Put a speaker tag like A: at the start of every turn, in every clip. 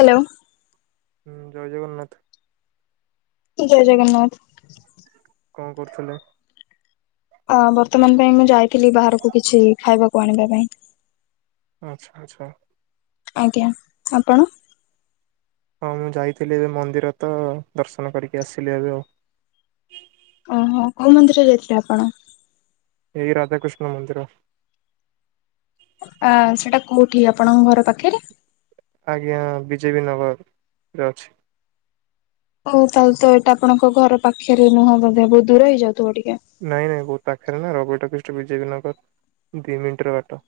A: Hello.
B: ହୁଁ, ଜୟ ଜଗନ୍ନାଥ।
A: ଜୟ ଜଗନ୍ନାଥ।
B: କଣ କରୁଥିଲେ?
A: ଅ ବର୍ତ୍ତମାନ୍ ପାଇଁ ମୁଁ ଯାଇଥିଲି ବାହାରକୁ କିଛି ଖାଇବାକୁ ଆଣିବା ପାଇଁ।
B: ଆଚ୍ଛା-ଆଚ୍ଛା।
A: ଆଜ୍ଞା, ଆପଣ
B: ହଁ ମୁଁ ଯାଇଥିଲି ଏବେ ମନ୍ଦିର ତ ଦର୍ଶନ କରିକି ଆସିଲି ଏବେ।
A: ଓହୋ, କୋଉ ମନ୍ଦିର ଯାଇଥିଲେ ଆପଣ?
B: ଏଇ ରାଧାକୃଷ୍ଣ ମନ୍ଦିର।
A: ଅ ସେଟା କୋଉଠି ଆପଣଙ୍କ ଘର ପାଖେରେ?
B: ଆଜ୍ଞା ବିଜେପି ନଗର ଯାଉଚି।
A: ଆଉ ତାହେଲେ ତ ଆପଣଙ୍କ ଘର ପାଖେରେ ନୁହଁ ବୋଧେ ବହୁତ୍ ଦୂର ହେଇଯାଉଥିବ ଟିକେ?
B: ନାଇଁ-ନାଇଁ ବହୁତ୍ ପାଖରେ ନା [unintelligible] ବିଜେପି ନଗର ଦି ମିନିଟ୍ ର ବାଟ।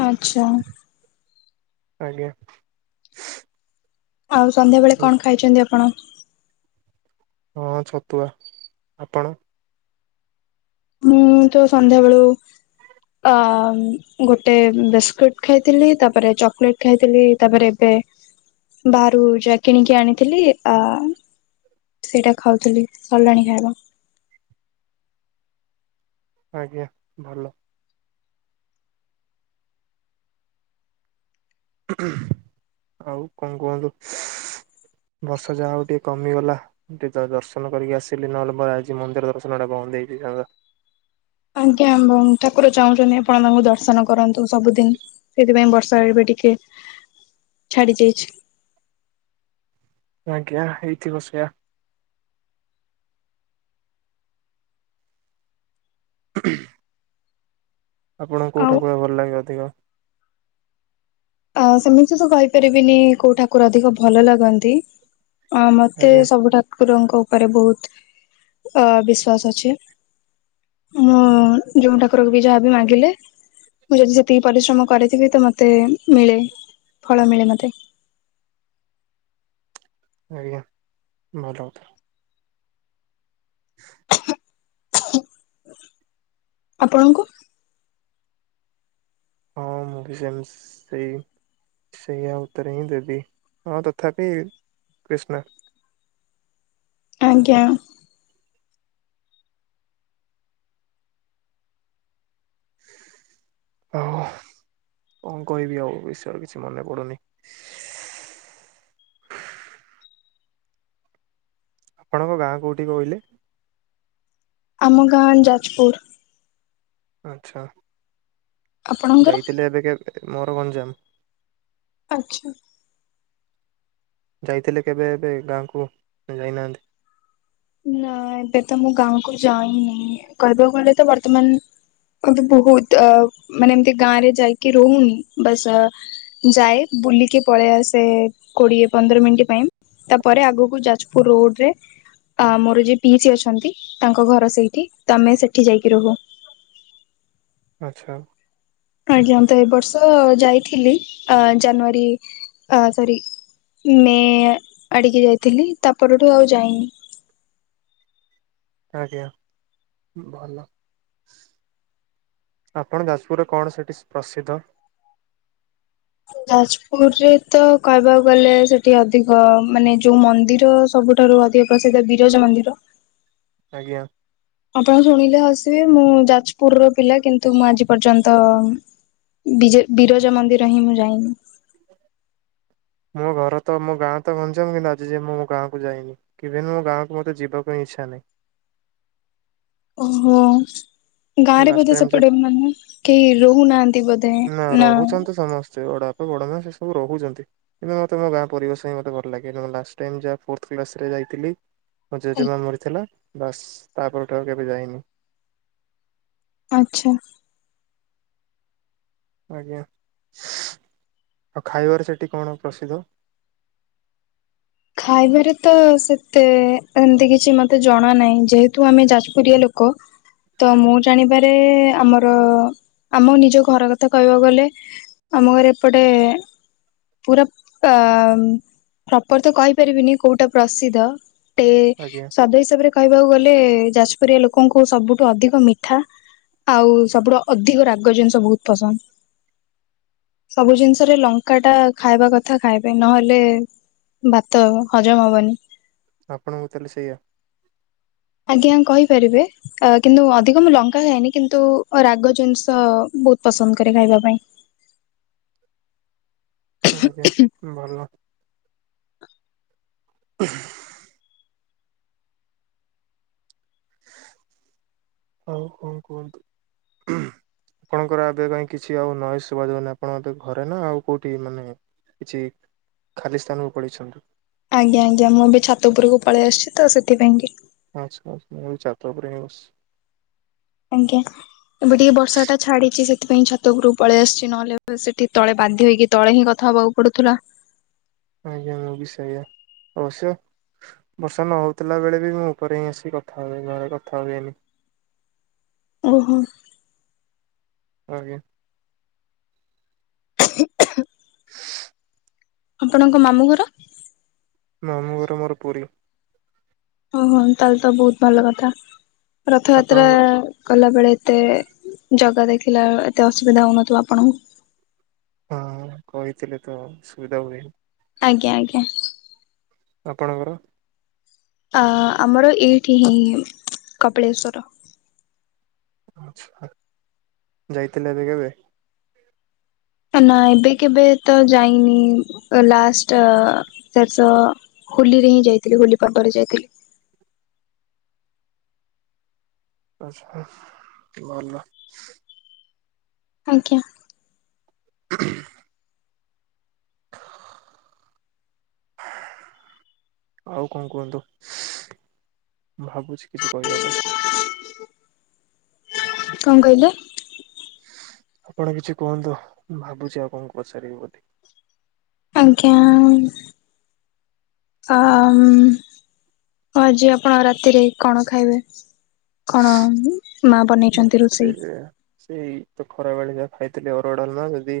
A: ଆଚ୍ଛା।
B: ଆଜ୍ଞା।
A: ଆଉ ସନ୍ଧ୍ୟାବେଳେ କଣ ଖାଇଚନ୍ତି ଆପଣ?
B: ହଁ ଛତୁଆ ଆପଣ।
A: ମୁଁ ତ ସନ୍ଧ୍ୟାବେେଳୁ ଅ ଗୋଟେ ବିସ୍କୁଟ୍ ଖାଇଥିଲି, ତାପ୍ରେ ଚକଲେଟ୍ ଖାଇଥିଲି, ତାପ୍ରେ ଏ ବାହାରୁ ଯା କିଣିକି ଆଣିଥିଲି ଆ ସେଇଟା ଖାଉଥିଲି ସର୍ଲାଣି ଖାଇବା।
B: ଆଜ୍ଞା ଭଲ। ଆଉ କଂ କୁହନ୍ତୁ ବର୍ଷା ଯାହା ହଉ ଟିକେ କମିଗଲା। ଦିନର ଦର୍ଶନ କରିକି ଆସିଲି ନହେଲେ ଆଜି ମନ୍ଦିର ଦର୍ଶନ ଟା ବନ୍ଦ ହେଇଯାଇଥାନ୍ତା।
A: ଆଜ୍ଞା ହଁ ଠାକୁର ଚାହୁଁଛନ୍ତି ଆପଣ ତାଙ୍କୁ ଦର୍ଶନ କରନ୍ତୁ ସବୁଦିନ। ଏଥିପାଇଁ ବର୍ଷା ଏବେ ଟିକେ ଛାଡି ଯାଇଚି।
B: ଆଜ୍ଞା ହେଇଥିବ ସେଇଆ। [inaudible] ଆପଣଙ୍କୁ କୋଉ
A: ଆଉ
B: ଠାକୁର ଭଲ ଲାଗେ ଅଧିକ?
A: ଅ ସେମିତି ତ କହିପାରିବିନି କୋଉ ଠାକୁର ଅଧିକ ଭଲ ଲାଗନ୍ତି। ଅ ମତେ
B: ଆଜ୍ଞା
A: ସବୁ ଠାକୁରଙ୍କ ଉପରେ ବୋହୁତ୍ ଅ ବିଶ୍ୱାସ ଅଛି। ହଁ ଯୋଉ ଠାକୁରକୁ ବି ଯାହାବି ମାଗିଲେ ମୁଁ ଯେ ଯେତିକି ପରିଶ୍ରମ କରିଥିବି ତ ମତେ ମିଳେ ଫଳ ମିଳେ ମତେ।
B: ଆଜ୍ଞା ଭଲକଥା। [inaudible]
A: ଆପଣଙ୍କୁ।
B: ହଁ, ମୁଁ ବି ସେମ୍ ସେ ସେଇ। ସେଇଆ ଉତ୍ତର ହିଁ ଦେବି। ହଁ ତ ଉଥାପି କୃଷ୍ଣ।
A: ଆଜ୍ଞା।
B: [inaudible] ଆଉ କଂ କହିବି ଆଉ ବିଷୟ କିଛି ମନେ ପଡୁନି। ଆପଣଙ୍କ ଗାଁ କୋଉଠି କହିଲେ।
A: ଆମ ଗାଁ ଯାଜ୍ପୁର୍।
B: ଆଚ୍ଛା।
A: ଆପଣଙ୍କର?
B: ଯାଇଥିଲେ ଏବେ କେ ମୋର ଗଞ୍ଜାମ୍।
A: ଆଚ୍ଛା।
B: ଯାଇଥିଲେ କେବେ ଏବେ ଗାଁକୁ ଯାଇନାହାନ୍ତି?
A: ନାଇଁ ଏବେ ତ ମୁଁ ଗାଁ କୁ ଯାଇନି। କହିବାକୁ ଗଲେ ତ ବର୍ତ୍ତମାନ୍ ଅଗ୍ଦେ ବୋହୁତ୍ ଅ ମାନେ ଏମ୍ତି ଗାଁ ରେ ଯାଇକି ରହୁନି ବାସ୍ ଅ ଯାଏ ବୁଲିକି ପଳେଇ ଆସେ କୋଡିଏ ପନ୍ଦର ମିନିଟ୍ ପାଇଁ। ତାପରେ ଆଗକୁ ଯାଜ୍ପୁର୍ ରୋଡ୍ ରେ। ଆ ମୋର ଯିଏ ପିଇସି ଅଛନ୍ତି। ତାଙ୍କ ଘର ସେଇଠି ତ ଆମେ ସେଠି ଯାଇକି ରହୁ।
B: ଆଚ୍ଛା।
A: ଆଜ୍ଞା। ମୁଁ, ତ ଏ ବର୍ଷ ଯାଇଥିଲି ଆ ଜାନୁଆରୀ ଆ ସରି ମେ ଆଡ଼ିକି ଯାଇଥିଲି। ତା ପରଠୁ ଆଉ ଯାଇନି।
B: ଆଜ୍ଞା। ଭଲ [inaudible] ଆପଣ ଯାଜପୁର୍ରେ କଣ ସେଠି ପ୍ରସିଦ୍ଧ?
A: ଯାଜପୁର୍ରେ ତ କହିବାକୁ ଗଲେ। ସେଠି ଅଧିକ ମାନେ ଯୋଉ ମନ୍ଦିର ସବୁଠାରୁ ଅଧି ପ୍ରସିଦ୍ଧ ବିରଜା ମନ୍ଦିର।
B: ଆଜ୍ଞା।
A: ଆପଣ ଶୁଣିଲେ ହସିବେ। ମୁଁ, ଯାଜ୍ପୁର୍ ର ପିଲା କିନ୍ତୁ, ମୁଁ ଆଜି ପର୍ଯ୍ୟନ୍ତ ବିଜ ବିରଜା ମନ୍ଦିର ହିଁ ମୁଁ ଯାଇନି।
B: ମୋ ଘର ତ ମୋ ଗାଁ ତ ଗଞ୍ଜାମ୍ କିନ୍ତୁ ଆଜି ଯାଏଁ ମୁଁ ମୋ ଗାଁକୁ ଯାଇନି। କିଭିନି ମୋ ଗାଁକୁ ମତେ ଯିବାକୁ ହିଁ ଇଚ୍ଛା ନାହିଁ।
A: ଓହୋ। ଗାଁ
B: ମୁଁ
A: ରେ
B: ଲାଷ୍ଟ
A: ବୋଧେ
B: ଟାଇମ
A: ସେପଟେ ମାନେ କେହି ରହୁନାହାନ୍ତି ବୋଧ
B: ନା ରହୁଛନ୍ତି ସମସ୍ତେ ଅଡ଼ାପ ବଡ଼ ମା ସେ ସବୁ ରହୁଛନ୍ତି। କିନ୍ତୁ ମୋତେ ମୋ ଗାଁ ପରିବେଶ ହିଁ ମତେ ଭଲ ଲାଗେ, ଯୋ ମୁଁ ଲାଷ୍ଟ୍ ଟାଇମ୍ ଯାହା ଫୋର୍ଥ କ୍ଲାସ ରେ ଯାଇଥିଲି ମୋ ଜେଜେମା ମରିଥିଲା। ବାସ୍ ତା ପରଠୁ ଆଉ କେବେ ଯାଇନି।
A: ଆଚ୍ଛା।
B: ଆଜ୍ଞା। [inaudible] ଆଉ ଖାଇବାରେ ସେଠି କଣ ପ୍ରସିଦ୍ଧ?
A: ଖାଇବାରେ ତ ସେତେ ଏମିତି କିଛି ମତେ ଜଣା ନାହିଁ, ଯେହେତୁ ଆମେ ଯାଜପୁରିଆ ଲୋକ ତ ମୋ ଜାଣିପାରେ ଆମର ଆମ ନିଜ ଘର କଥା କହିବାକୁ ଗଲେ ଆମ ଘରେ ଏପଟେ ପୁରା ଅ ପ୍ରପର ତ କହିପାରିବିନି କୋଉଟା ପ୍ରସିଦ୍ଧ। ଟେ
B: ଆଜ୍ଞା
A: ସ୍ବାଦ ହିସାବରେ କହିବାକୁ ଗଲେ, ଯାଜପୁରିଆ ଲୋକଙ୍କୁ ସବୁଠୁ ଅଧିକ ମିଠା ଆଉ ସବୁଠୁ ଅଧିକ ରାଗ ଜିନିଷ ବହୁତ ପସନ୍ଦ। ସବୁ ଜିନିଷରେ ଲଙ୍କା ଟା ଖାଇବା କଥା ଖାଇବେ, ନହେଲେ ଭାତ ହଜମ ହବନି।
B: ଆପଣଙ୍କୁ ତାହେଲେ ସେଇଆ।
A: ଆଜ୍ଞା କହିପାରିବେ। ଅ କିନ୍ତୁ ଅଧିକ ମୁଁ ଲଙ୍କା ଖାଏନି। କିନ୍ତୁ, ରାଗ ଜିନିଷ ବହୁତ ପସନ୍ଦ କରେ ଖାଇବା ପାଇଁ।
B: ଆଜ୍ଞା ଭଲ। [inaudible]
A: [inaudible]
B: ହଉ ହଉ କୁହନ୍ତୁ।
A: [inaudible]
B: ଆପଣଙ୍କର ଆବେ କାଇଁ କିଛି ଆଉ ନଏଜ ଶୁବା ଯାଉନି, ଆପଣ ମତେ ଘରେ ନା ଆଉ କୋଉଠି? ମାନେ କିଛି ଖାଲି ସ୍ଥାନକୁ ପଳେଇଛନ୍ତୁ।
A: ଆଜ୍ଞା ଆଜ୍ଞା ମୁଁ ଏବେ ଛାତ ଉପୁରୁକୁ ପଳେଇ ଆସୁଛି ତ ସେଥିପାଇଁ କି
B: ଆଚ୍ଛା ମୁଁ ବି ଛାତ ଉପରେ ହିଁ ବସଚି।
A: ଆଜ୍ଞା ଏବେ ଟିକେ ବର୍ଷା ଟା ଛାଡିଛି ସେଥିପାଇଁ ଛାତ ଉପରକୁ ପଳେଇ ଆସିଛି, ନହେଲେ ସେଠି ତଳେ ବାଧ୍ୟ ହେଇକି ତଳେ ହିଁ କଥା ହବାଉ ପଡ଼ୁଥିଲା।
B: ଆଜ୍ଞା ମୁଁ ବି ସେଇଆ। ଅବଶ୍ୟ ବର୍ଷା ନ ହୋଉଥିଲା ବେଳେ ବି ମୁଁ ଉପରେ ହିଁ ଆସିକି କଥା ହୁଏ ଘରେ କଥା ହୁଏନି।
A: ଓହୋ।
B: ଆଜ୍ଞା।
A: [inaudible]
B: [inaudible]
A: ଆପଣଙ୍କ ମାମୁଁ ଘର?
B: ମାମୁଁଘର ମୋର ପୁରୀ।
A: ଉଁ ହୁଁ ତାହେଲେ ତ ବହୁତ ଭଲ କଥା। ରଥଯାତ୍ରା
B: ଆପଣଙ୍କ
A: ଗଲା ବେଳେ ଏତେ ଜଗା ଦେଖିଲା ଏତେ ଅସୁବିଧା ହୋଉନଥିବ ଆପଣଙ୍କୁ?
B: ହଁ କହିଥିଲେ ତ ସୁବିଧା ହୁଏନି।
A: ଆଜ୍ଞା ଆଜ୍ଞା।
B: ଆପଣଙ୍କର?
A: ଆ ଆମର ଏଇଠି ହିଁ କପିଳେଶ୍ଵର।
B: ଆଚ୍ଛା, ଯାଇଥିଲେ ଏବେ କେବେ?
A: ନା ଏବେ କେବେ ତ ଯାଇନି ଲାଷ୍ଟ ଶେଷ ହୋଲିରେ ହିଁ ଯାଇଥିଲି ହୋଲି ପର୍ବରେ ଯାଇଥିଲି।
B: ଆଛା ଆଛା ଭଲ
A: ଆଜ୍ଞା।
B: [unintelligible]
A: [inaudible]
B: ଆଉ କଣ କୁହନ୍ତୁ। ଭାବୁଛି କିଛି କହିବା ପାଇଁ
A: କଣ କହିଲେ?
B: ଆପଣ କିଛି କୁହନ୍ତୁ ମୁଁ ଭାବୁଛି ଆଉ କଣ ପଚାରିବି ବୋଲି
A: ଆଜ୍ଞା ଆ ଆଉ ଆଜି ଆପଣ ରାତିରେ କଣ ଖାଇବେ କଣ ମା ବନେଇଛନ୍ତି ରୋଷେଇ
B: ରାତିରେ ସେଇ ତ ଖରା ବେଳେ ଯାହା ଖାଇଥିଲେ ଅରୁଆ ଡାଲମା ଯଦି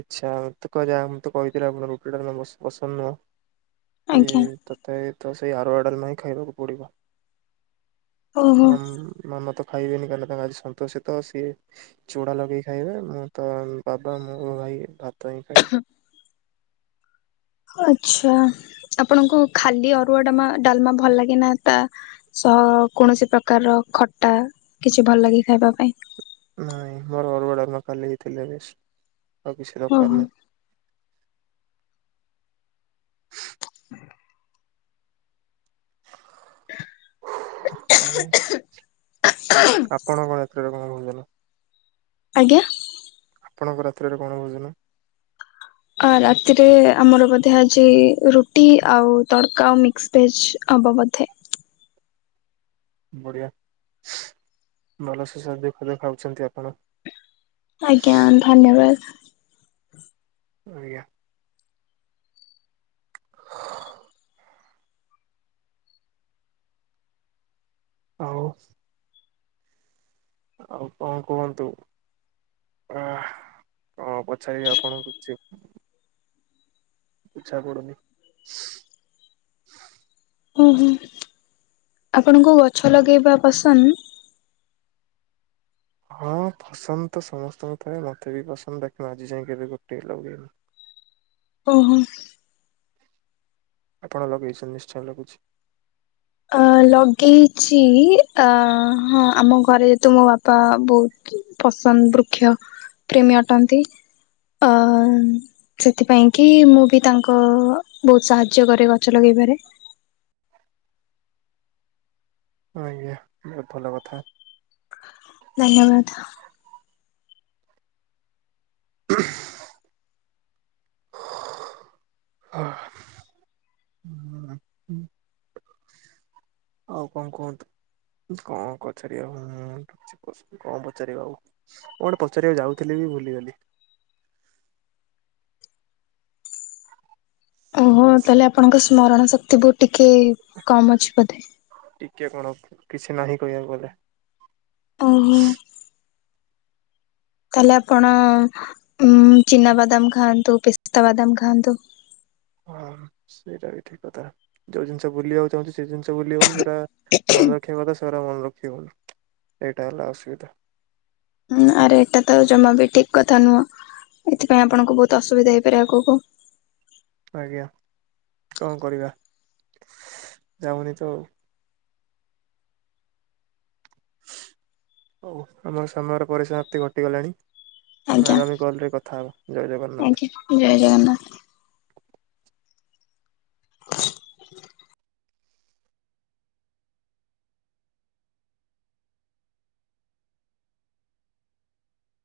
B: ଇଚ୍ଛା ମତେ କରିବା ମୁଁ ତ କହିଥିଲି ଆପଣ ରୁଟି ଡାଲମା ବ ପସନ୍ଦ ନୁହଁ କି
A: ଆଜ୍ଞା
B: ତତେ ତ ସେଇ ଅରୁଆ ଡାଲମା ହିଁ ଖାଇବାକୁ ପଡିବ
A: ଓହୋ
B: ଅମ୍ ମାମା ତ ଖାଇବେନି କାହିଁକି ନା ତାଙ୍କ ଆଜି ସନ୍ତୋଷି ତ ସିଏ ଚୁଡ଼ା ଲଗେଇକି ଖାଇବେ ମୁଁ ତ ବାବା ମୋ ଭାଇ ଭାତ ହିଁ ଖାଇବୁ।
A: ଆଛା, ଆପଣଙ୍କୁ ଖାଲି ଅରୁଆ ଡା ଡାଲମା ଭଲ ଲାଗେନା ତା ସ କୌଣସି ପ୍ରକାରର ଖଟା କିଛି ଭଲ ଲାଗେ ଖାଇବା ପାଇଁ
B: ନାଇଁ ମୋର ଅରୁଆ ଡ଼ାଲମା କାଲି ହେଇଥିଲେ ବେଷ୍ଟ ଆଉ କିଛି
A: ଓହୋ।
B: ଦରକାର ନା ଆଉ ଆପଣ କଣ ରାତ୍ରରେ ଭୋଜନ
A: ଆଜ୍ଞା।
B: ଆପଣଙ୍କ ରାତ୍ରିରେ କଣ ଭୋଜନ
A: ଆ ରାତିରେ ଆମର ବୋଧେ ଆଜି ରୁଟି ଆଉ ତଡକା ଆଉ ମିକ୍ସ ଭେଜ ହବ ବୋଧେ
B: ବଢିଆ ଭଲସେ ସୁଆଦିଆ ଖାଉଛନ୍ତି ଆପଣ
A: ଆଜ୍ଞା ଧନ୍ୟବାଦ।
B: ଆଜ୍ଞା ଆଉ ଆଉ କଣ କୁହନ୍ତୁ। ଅ ହଁ ପଛାରିବି ଆପଣଙ୍କୁ କିଛି ଇଚ୍ଛା କରୁନି।
A: ଉଁ ହୁଁ ଆପଣଙ୍କୁ ଗଛ ଲଗେଇବା ପସନ୍ଦ।
B: ହଁ ପସନ୍ଦ ତ ସମସ୍ତଙ୍କୁ ଥାଏ, ମତେ ବି ପସନ୍ଦ ଦେଖୁଣ ଆଜି ଯାଇ କେବେ ଗୋଟେ ବି ଲଗେଇନି।
A: ଓହୋ
B: ଆପଣ ଲଗେଇଛନ୍ତି ନିଶ୍ଚୟ ଲାଗୁଛି।
A: ଅ ଲଗେଇଚି ଅ ହଁ ଆମ ଘରେ ଯେହେତୁ ମୋ ବାପା ବୋଉ ପସନ୍ଦ ବୃକ୍ଷ ପ୍ରେମୀ ଅଟନ୍ତି। ଅ ସେଥିପାଇଁ କି ମୁଁ ବି ତାଙ୍କ ବହୁତ ସାହାଯ୍ୟ କରେ ଗଛ ଲଗେଇବାରେ।
B: ହଁ ଆଜ୍ଞା ବହୁତ ଭଲ କଥା।
A: ଧନ୍ୟବାଦ।
B: [unintelligible] ଅ ଆଉ କଣ କୁହନ୍ତୁ। କଣ ପଚାରିବା ମୁଁ କିଛି କଣ ପଚାରିବା ଆଉ। କଣ ପଚାରିବା ଯାଉଥିଲି ବି ଭୁଲିଗଲି।
A: ଓହୋ ତାହେଲେ ଆପଣଙ୍କ ସ୍ମରଣ ଶକ୍ତି ବହୁତ ଟିକେ କମ୍ ଅଛି ବୋଧେ।
B: ଟିକେ କଣ କିଛି ନାହିଁ କହିବାକୁ ଗଲେ।
A: ଓହୋ। ତାହେଲେ ଆପଣ ଉଁ ଚିନା ବାଦାମ ଖାଆନ୍ତୁ ପିସ୍ତା ବାଦାମ ଖାଆନ୍ତୁ।
B: ହଁ ସେଇଟା ବି ଠିକ କଥା ଯୋଉ ଜିନିଷ ଭୁଲିବାକୁ ଚାହୁଁଛି ସେ ଜିନିଷ ଭୁଲି ହଉନି ଯଉଟା ମନେ ରଖିବା କଥା ସେଗୁଡ଼ା ମନେ ରଖି ହଉନି ଏଇଟା ହେଲା ଅସୁବିଧା।
A: ହୁଁ ଆରେ ଏଟା ତ ଜମା ବି ଠିକ୍ କଥା ନୁହଁ ଏଥିପାଇଁ ଆପଣଙ୍କୁ ବହୁତ ଅସୁବିଧା ହେଇପାରେ ଆଗକୁ।
B: ଆଜ୍ଞା କଣ କରିବା ଯାଉନି ତ ଆଉ। ହଉ ଆମର ସମୟର ପରିସମାପ୍ତି ଘଟିଗଲାଣି।
A: ଆଜ୍ଞା
B: ଆଗାମୀ କଲରେ କଥା ହବା ଜୟ ଜଗନ୍ନାଥ।
A: ଆଜ୍ଞା ଜୟ ଜଗନ୍ନାଥ।